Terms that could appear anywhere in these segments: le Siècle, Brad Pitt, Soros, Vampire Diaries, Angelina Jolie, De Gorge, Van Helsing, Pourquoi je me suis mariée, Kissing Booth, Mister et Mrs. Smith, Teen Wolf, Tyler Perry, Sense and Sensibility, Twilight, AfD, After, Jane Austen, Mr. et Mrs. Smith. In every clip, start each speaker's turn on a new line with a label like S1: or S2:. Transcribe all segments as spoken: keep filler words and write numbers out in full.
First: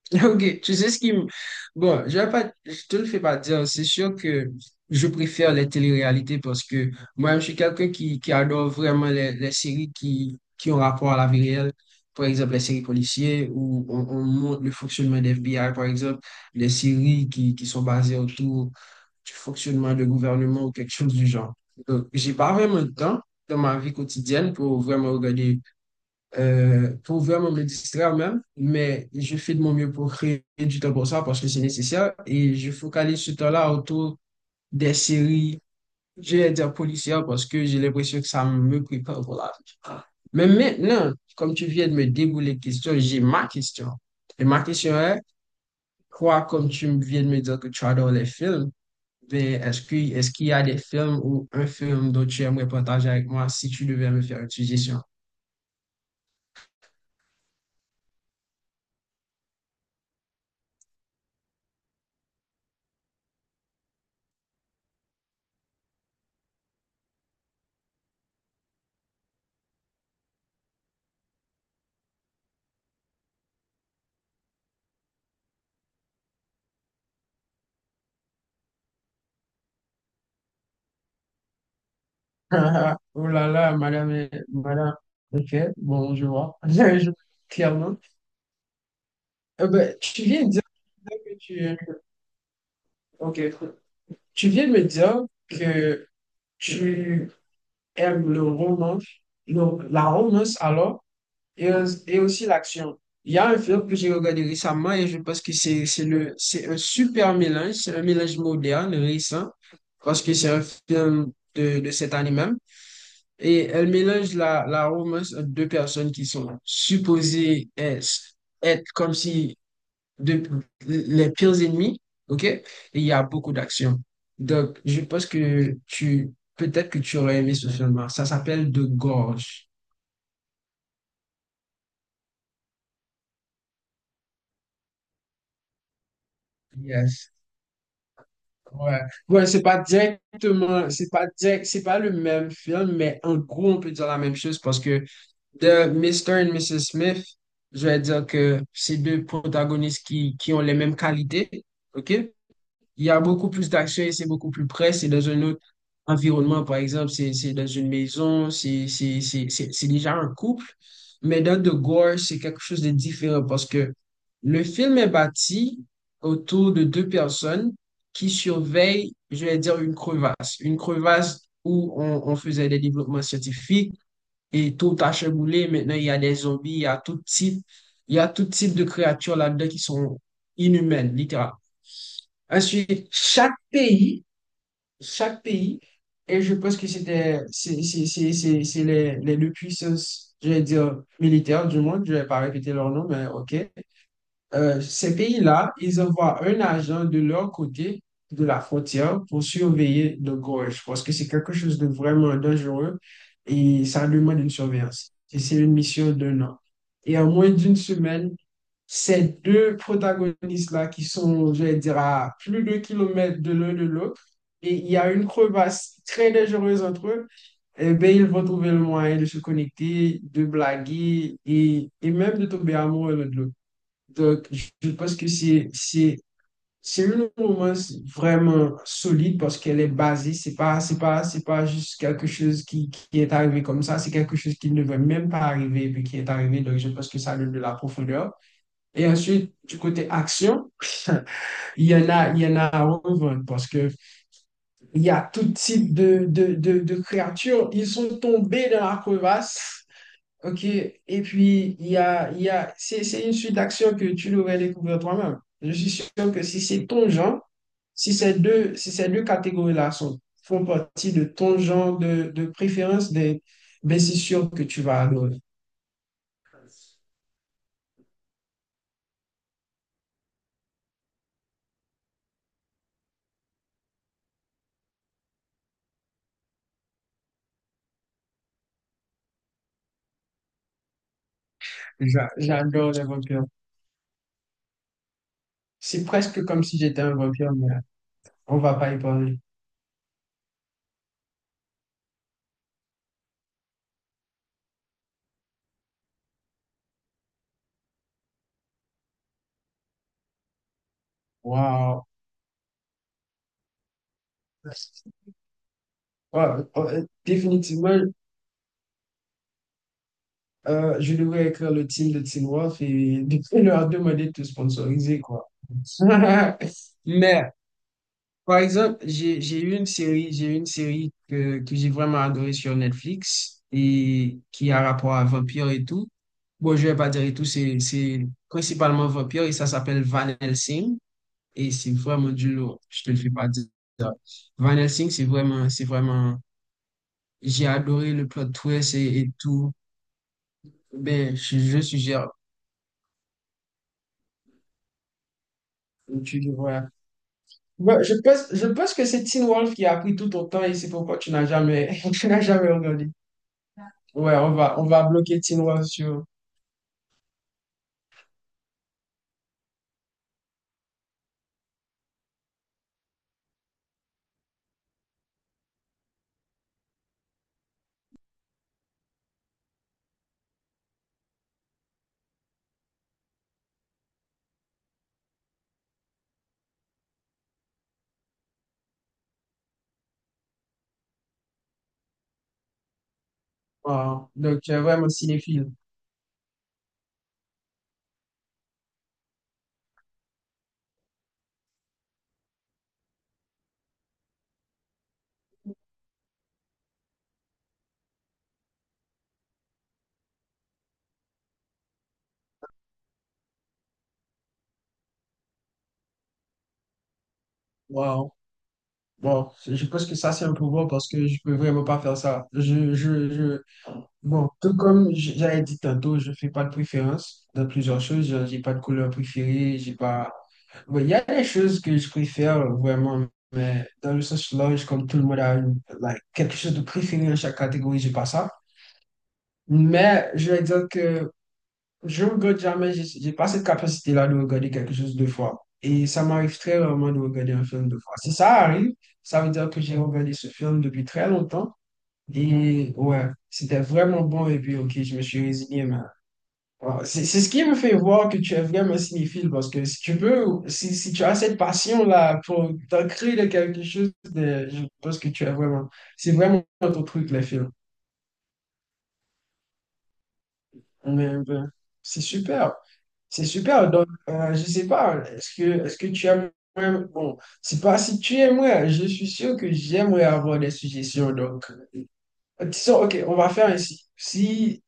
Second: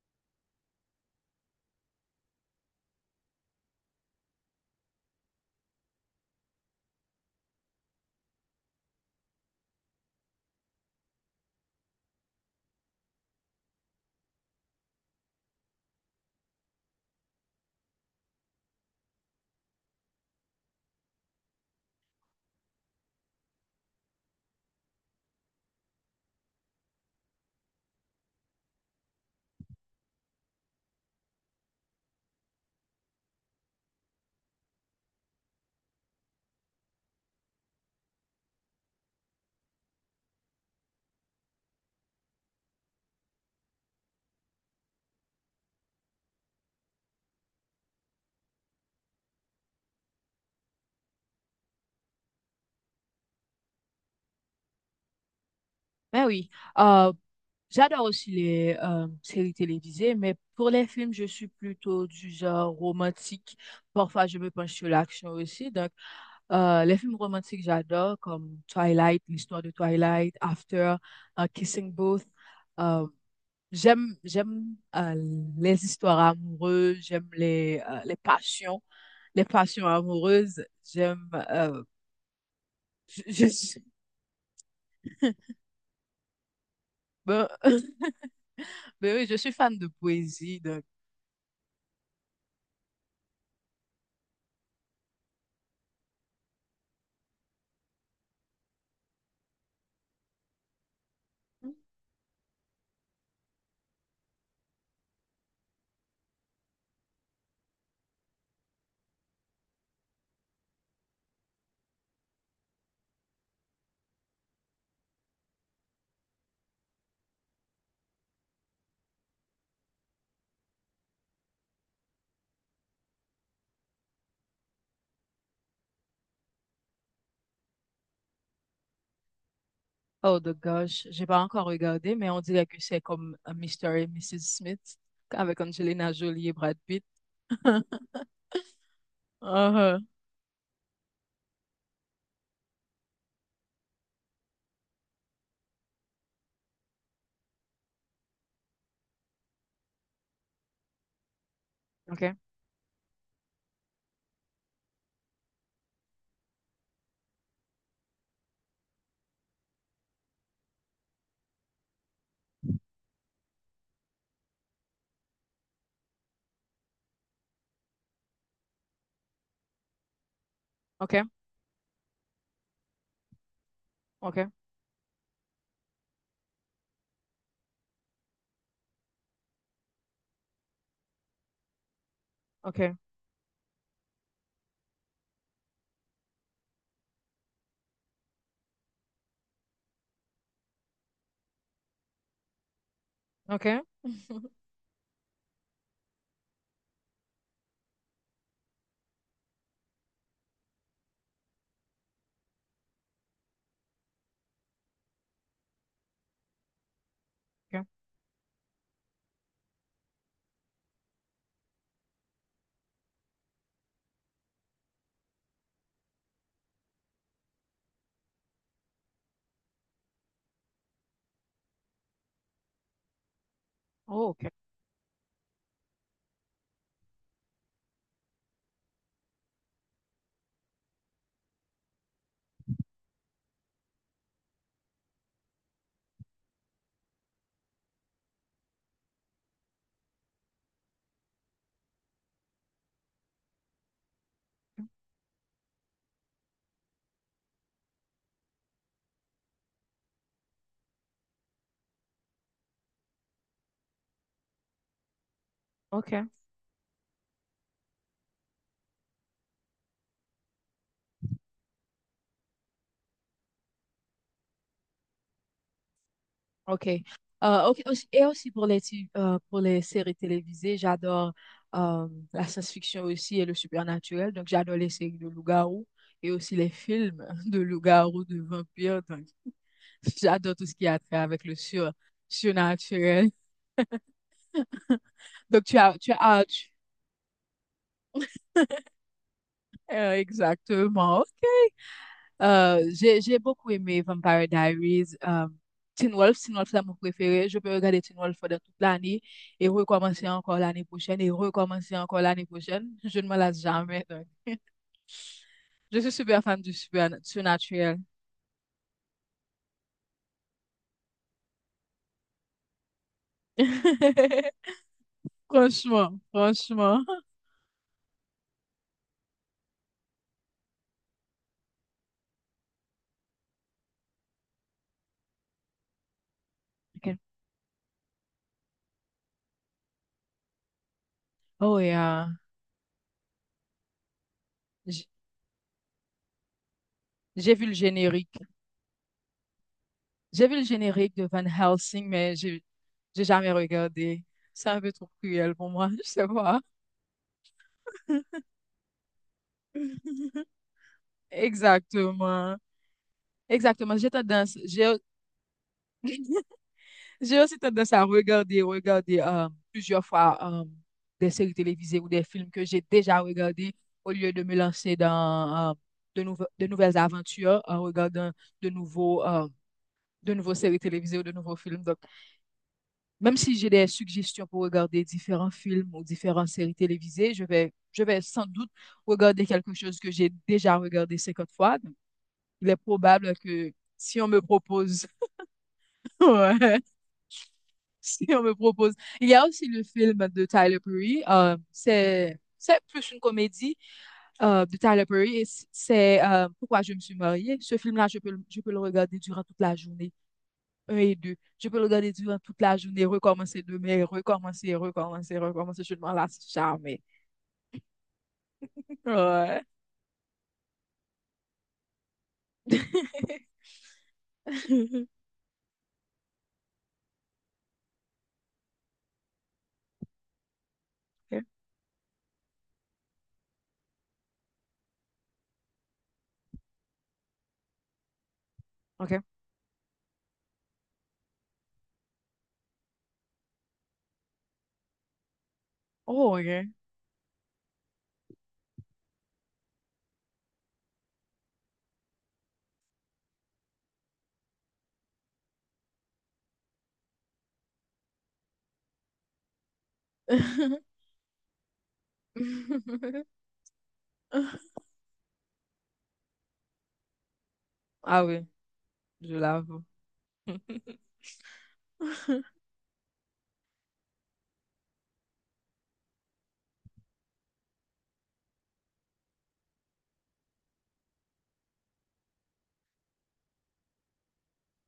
S1: Ok, tu sais ce qui... me- Bon, je vais pas... je te le fais pas dire, c'est sûr que je préfère les téléréalités parce que moi, je suis quelqu'un qui, qui adore vraiment les, les séries qui, qui ont rapport à la vie réelle. Par exemple, les séries policières où on, on montre le fonctionnement des F B I, par exemple, les séries qui, qui sont basées autour du fonctionnement de gouvernement ou quelque chose du genre. Donc, j'ai pas vraiment de temps dans ma vie quotidienne pour vraiment regarder euh, pour vraiment me distraire même, mais je fais de mon mieux pour créer du temps pour ça parce que c'est nécessaire et je focalise ce temps-là autour des séries, je vais dire policières parce que j'ai l'impression que ça me prépare pour la vie. Mais maintenant, comme tu viens de me débouler les questions, j'ai ma question. Et ma question est, quoi, comme tu viens de me dire que tu adores les films, ben, est-ce que, est-ce qu'il y a des films ou un film dont tu aimerais partager avec moi si tu devais me faire une suggestion?
S2: Ben oui, euh, j'adore aussi les euh, séries télévisées, mais pour les films, je suis plutôt du genre romantique. Parfois, je me penche sur l'action aussi. Donc, euh, les films romantiques, j'adore, comme Twilight, l'histoire de Twilight, After, euh, Kissing Booth. Euh, j'aime, j'aime euh, les histoires amoureuses, j'aime les, euh, les passions, les passions amoureuses. J'aime, euh,
S1: Ah, ah,
S2: je,
S1: Oh
S2: je
S1: là là,
S2: suis,
S1: madame, est- madame. Ok, bon, je vois. Je- je-
S2: ben-
S1: Clairement.
S2: ben oui, je suis
S1: Euh,
S2: fan de
S1: ben, tu viens de
S2: poésie,
S1: dire
S2: donc.
S1: que tu... Ok. Tu viens de me dire que tu aimes le romance, le- la romance alors, et, aus- et aussi l'action. Il y a un film que j'ai regardé récemment et je pense que c'est c'est le, c'est un super mélange, c'est un mélange moderne, récent, parce que c'est un film de, de cette année même. Et elle mélange la, la romance entre deux personnes qui sont supposées être, être comme si de- les pires ennemis, ok? Et il y a beaucoup d'action. Donc, je pense que tu, peut-être que tu aurais aimé ce film-là. Ça s'appelle De Gorge.
S2: Oh the gosh, j'ai pas encore regardé, mais on dirait que c'est comme euh, monsieur et madame Smith avec Angelina Jolie et Brad Pitt.
S1: Yes. Ouais. Ouais, c'est pas
S2: Uh-huh.
S1: directement, c'est pas direct, c'est pas le même film, mais en gros, on peut dire la même chose parce que de Mister et madame Smith, je vais dire que c'est deux protagonistes qui, qui ont les mêmes qualités. OK?
S2: Ok,
S1: Il y a beaucoup plus d'action et c'est beaucoup plus près. C'est dans un autre environnement, par exemple, c'est c'est dans une maison, c'est c'est- c'est- c'est- c'est déjà un couple. Mais dans The Gore, c'est quelque chose de différent parce que le film est bâti autour de deux personnes qui surveillent, je vais dire, une crevasse. Une
S2: ok,
S1: crevasse où on, on faisait des développements scientifiques
S2: ok,
S1: et tout a chamboulé. Maintenant, il y a des zombies, il y a tout type, il y a tout type de créatures là-dedans qui sont inhumaines, littéralement.
S2: ok,
S1: Ensuite, chaque pays, chaque pays, et je pense que c'était, c'est c'est- c'est- c'est- c'est les, les deux puissances, je vais dire militaires du monde, je vais pas répéter leur nom, mais ok
S2: ok,
S1: euh, ces pays-là, ils envoient un agent de leur côté de la frontière pour surveiller de gorge, parce que c'est quelque chose de vraiment dangereux et ça demande une surveillance. Et c'est une mission d'un an. Et en moins d'une
S2: ok.
S1: semaine, ces deux protagonistes-là qui sont, je vais dire, à plus de kilomètres de l'un de l'autre, et il y a une crevasse très dangereuse entre eux, eh bien, ils vont trouver le moyen de se connecter, de blaguer et, et même de tomber amoureux l'un de l'autre.
S2: Oh, ok,
S1: Donc, je pense que c'est c'est c'est une romance vraiment solide parce qu'elle est basée. C'est pas c'est pas c'est pas juste quelque chose qui, qui est arrivé comme ça. C'est quelque chose qui ne devait même pas arriver et puis qui est arrivé. Donc, je pense que ça donne de la profondeur. Et ensuite, du côté action, il y en a il y en a à revendre parce que il y a tout type de de, de, de créatures. Ils sont tombés dans la crevasse. Ok, et puis il y a, il y a, c'est, c'est une suite d'actions que tu devrais découvrir toi-même. Je suis
S2: ok,
S1: sûr que si c'est ton genre, si ces deux, si ces deux catégories-là sont, font partie de ton genre de, de préférence, des, ben c'est sûr que tu vas adorer.
S2: ok. Euh, ok, aussi- et aussi pour les, ti- euh, pour les séries télévisées, j'adore euh, la science-fiction aussi et le surnaturel. Donc, j'adore les séries de loup-garou et aussi les films de loup-garou, de vampires. Donc, j'adore tout ce qui a trait avec le sur
S1: J'a- J'adore les
S2: surnaturel.
S1: vampires.
S2: Donc, tu as,
S1: C'est
S2: tu
S1: presque
S2: as,
S1: comme
S2: tu-
S1: si j'étais un vampire, mais on va pas y parler.
S2: euh, exactement, ok. Euh, j'ai, j'ai beaucoup aimé Vampire Diaries. Euh, Teen Wolf, Teen Wolf, c'est mon préféré. Je peux regarder Teen Wolf pendant toute l'année et recommencer encore l'année prochaine et recommencer
S1: Waouh!
S2: encore l'année prochaine. Je ne me lasse jamais, donc. Je suis super
S1: Ouais,
S2: fan du
S1: ouais,
S2: super,
S1: définitivement,
S2: surnaturel.
S1: Euh, je devrais écrire le team de Teen Wolf et leur demander de te sponsoriser, quoi.
S2: Franchement, franchement.
S1: Mais, par exemple, j'ai, j'ai eu une série, j'ai eu une série que, que j'ai vraiment adorée sur Netflix et qui a rapport à vampire et tout. Bon, je vais pas
S2: Ok.
S1: dire et tout, c'est, c'est principalement vampire et ça s'appelle Van Helsing et
S2: Oh,
S1: c'est
S2: et euh,
S1: vraiment du lourd. Je te le fais pas dire. Van
S2: j-
S1: Helsing, c'est vraiment, c'est vraiment,
S2: j'ai vu
S1: j'ai
S2: le
S1: adoré le
S2: générique.
S1: plot twist et, et tout.
S2: J'ai vu le générique de
S1: Ben,
S2: Van
S1: je, je
S2: Helsing,
S1: suggère,
S2: mais j'ai j'ai jamais regardé. C'est un peu trop cruel pour moi, je sais
S1: tu
S2: pas.
S1: devrais Ouais, je pense, je pense que c'est Teen Wolf qui a pris tout ton temps et c'est pourquoi tu n'as jamais, tu n'as
S2: Exactement.
S1: jamais regardé.
S2: Exactement. J'ai
S1: Ouais, on
S2: tendance,
S1: va, on
S2: j'ai,
S1: va bloquer Teen Wolf sur.
S2: j'ai aussi tendance à regarder, regarder euh, plusieurs fois euh, des séries télévisées ou des films que j'ai déjà regardés au lieu de me lancer dans euh, de nouve- de nouvelles aventures en regardant de nouveaux, euh, de nouveaux séries télévisées ou de nouveaux films. Donc, même si j'ai des suggestions pour regarder différents films ou différentes séries télévisées, je vais, je vais sans doute regarder quelque chose que j'ai déjà regardé cinquante fois. Donc, il est probable que si on
S1: Wow.
S2: me
S1: Donc, tu es
S2: propose,
S1: vraiment cinéphile.
S2: ouais, si on me propose. Il y a aussi le film de Tyler Perry. euh, c'est, c'est plus une comédie euh, de Tyler Perry et c'est euh, Pourquoi je me suis mariée. Ce film-là, je peux, le- je peux le regarder durant toute la journée, un et deux. Je peux le regarder durant toute la journée, recommencer demain, recommencer, recommencer, recommencer. Je ne m'en lasse jamais.
S1: Wow. Bon,
S2: Ouais.
S1: je pense que ça, c'est un pouvoir parce que je peux vraiment pas faire ça. Je, je, je... Bon, tout comme j- j'avais dit tantôt, je fais pas de préférence dans plusieurs choses. Genre, j'ai pas de couleur préférée, j'ai pas... Ouais, il y a des choses que je préfère vraiment, mais dans le sens large, comme tout le monde a une- like, quelque chose de préféré dans chaque catégorie, j'ai pas ça.
S2: OK.
S1: Mais je vais dire que je regrette jamais, j'ai j'ai pas cette capacité-là de regarder quelque chose deux fois. Et ça
S2: Oh,
S1: m'arrive
S2: OK.
S1: très rarement de regarder un film deux fois. Si ça arrive, ça veut dire que j'ai regardé ce film depuis très longtemps. Et ouais, c'était vraiment bon. Et puis, ok, je me suis résigné. Mais... voilà. C'est c'est ce qui me fait voir que tu es vraiment cinéphile. Parce que si tu veux, si, si tu as cette passion-là pour t'ancrer de quelque chose, de- je pense que tu es vraiment. C'est vraiment ton truc, les films.
S2: Ah oui, je l'avoue.
S1: Mais, ben, c'est super. C'est super. Donc, euh, je sais pas, est-ce que, est-ce que tu aimes. Bon, c'est pas si tu aimerais. Je suis sûr que j'aimerais avoir des suggestions. Donc, euh, disons, OK, on va faire ainsi. Si,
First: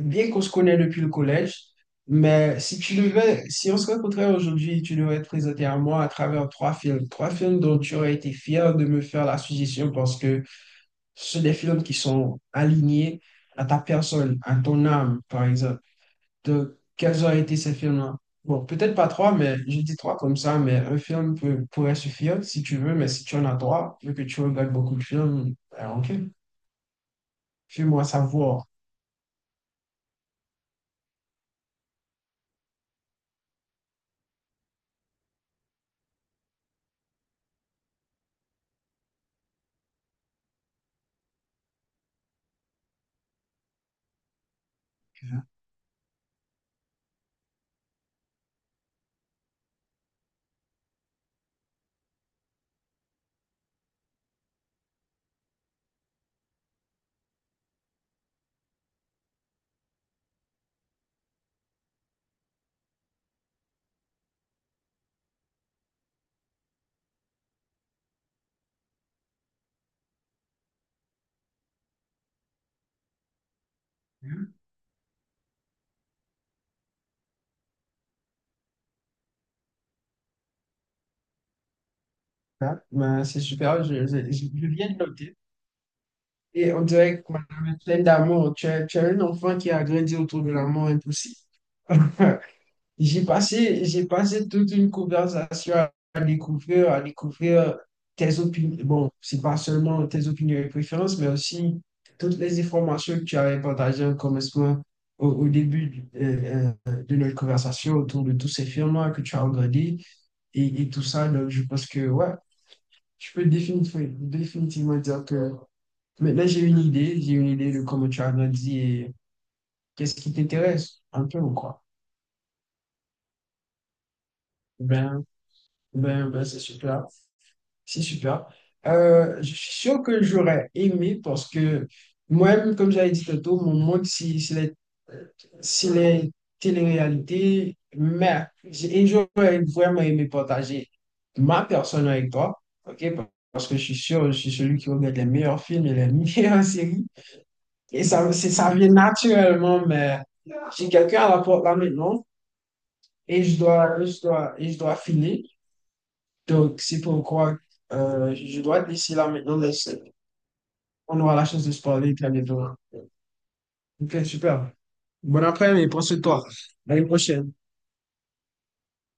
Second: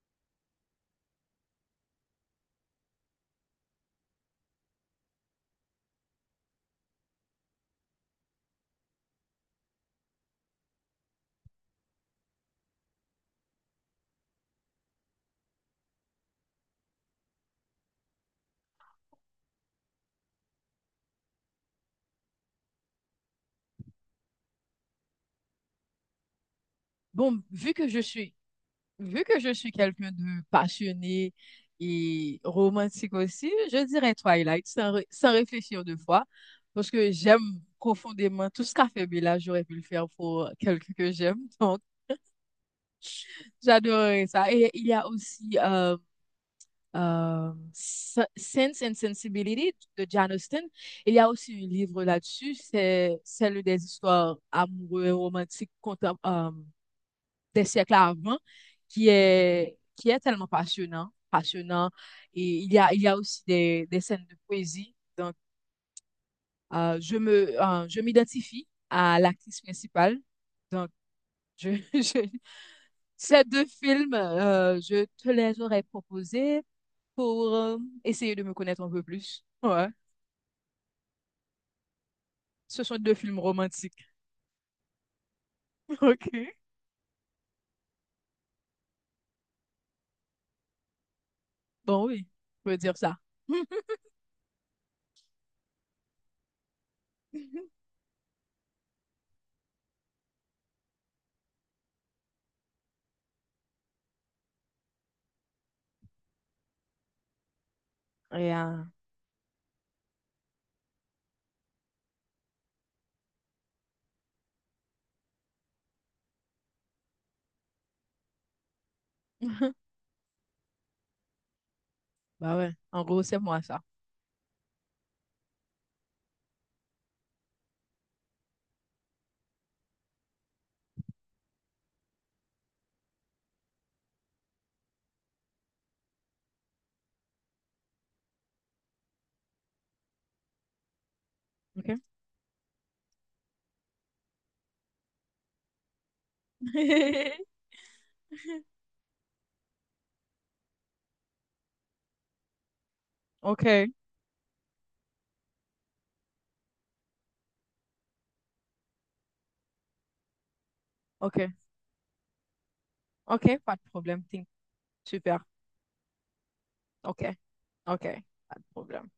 S1: bien qu'on se connaît depuis le collège, mais si tu devais, si on se rencontrait aujourd'hui, tu devrais te présenter à moi à travers trois films. Trois films dont tu aurais été fier de me faire la suggestion parce que ce sont des films qui sont alignés à ta personne, à ton âme, par exemple de quels ont été ces films-là. Bon, peut-être pas trois, mais j'ai dit trois comme ça, mais un film peut- pourrait suffire si tu veux, mais si tu en as trois, vu que tu regardes beaucoup de films, ben, ok,
S2: Bon, vu que je
S1: fais-moi
S2: suis,
S1: savoir.
S2: vu que je suis quelqu'un de passionné et romantique aussi, je dirais Twilight sans, ré- sans réfléchir deux fois parce que j'aime profondément tout ce qu'a fait Bella, j'aurais pu le faire pour quelqu'un que j'aime. Donc, j'adorerais ça. Et il y a aussi euh, euh, Sense and Sensibility de Jane Austen. Il y a aussi un livre là-dessus, c'est celle des histoires amoureuses et romantiques euh, des siècles avant, qui est, qui est tellement passionnant, passionnant. Et il y a, il y a aussi des, des scènes de poésie. Donc, euh, je me, euh, je m'identifie à l'actrice principale. Donc, je, je- ces deux films, euh, je te les aurais proposés, pour euh, essayer de me connaître un peu plus. Ouais.
S1: Hein?
S2: Ce sont deux
S1: Ben,
S2: films
S1: c'est super,
S2: romantiques.
S1: je, je, je- je viens de noter.
S2: Ok.
S1: Et on dirait que madame est pleine d'amour. Tu es, tu es un enfant qui a grandi autour de l'amour impossible.
S2: Bon, oui, je veux dire ça.
S1: J'ai passé, j'ai passé toute une conversation à découvrir, à découvrir tes opinions. Bon, c'est pas seulement tes opinions et préférences, mais aussi toutes les informations que tu avais partagées en commencement au, au début du- euh, euh, de notre conversation autour de tous
S2: Et,
S1: ces
S2: euh,
S1: films-là que tu as regardés et, et tout ça. Donc, je pense que, ouais, je peux définitivement, définitivement dire que maintenant j'ai une idée, j'ai une idée de comment tu as grandi et qu'est-ce qui t'intéresse un peu ou quoi.
S2: bah ouais, en gros, c'est moi ça.
S1: Ben, ben, ben, c'est super. C'est super. Euh, je suis sûr que j'aurais aimé parce que moi-même, comme j'avais dit tantôt, mon monde, c'est c'est les, euh, c'est les téléréalités. Mais j'ai- et j'aurais vraiment aimé partager ma
S2: OK?
S1: personne avec toi, ok? Parce que je suis sûr, je suis celui qui regarde les meilleurs films et les meilleures séries. Et ça, c'est- ça vient naturellement, mais j'ai quelqu'un à la porte là maintenant et je
S2: OK,
S1: dois, je dois, et je dois filer. Donc, c'est pourquoi euh, je dois te laisser là maintenant, mais c'est- on aura la
S2: OK,
S1: chance de se parler très bientôt.
S2: OK, pas de
S1: Ok,
S2: problème. Think.
S1: super.
S2: Super.
S1: Bon après-midi, prends soin de toi. À une
S2: OK,
S1: prochaine.
S2: OK, pas de problème.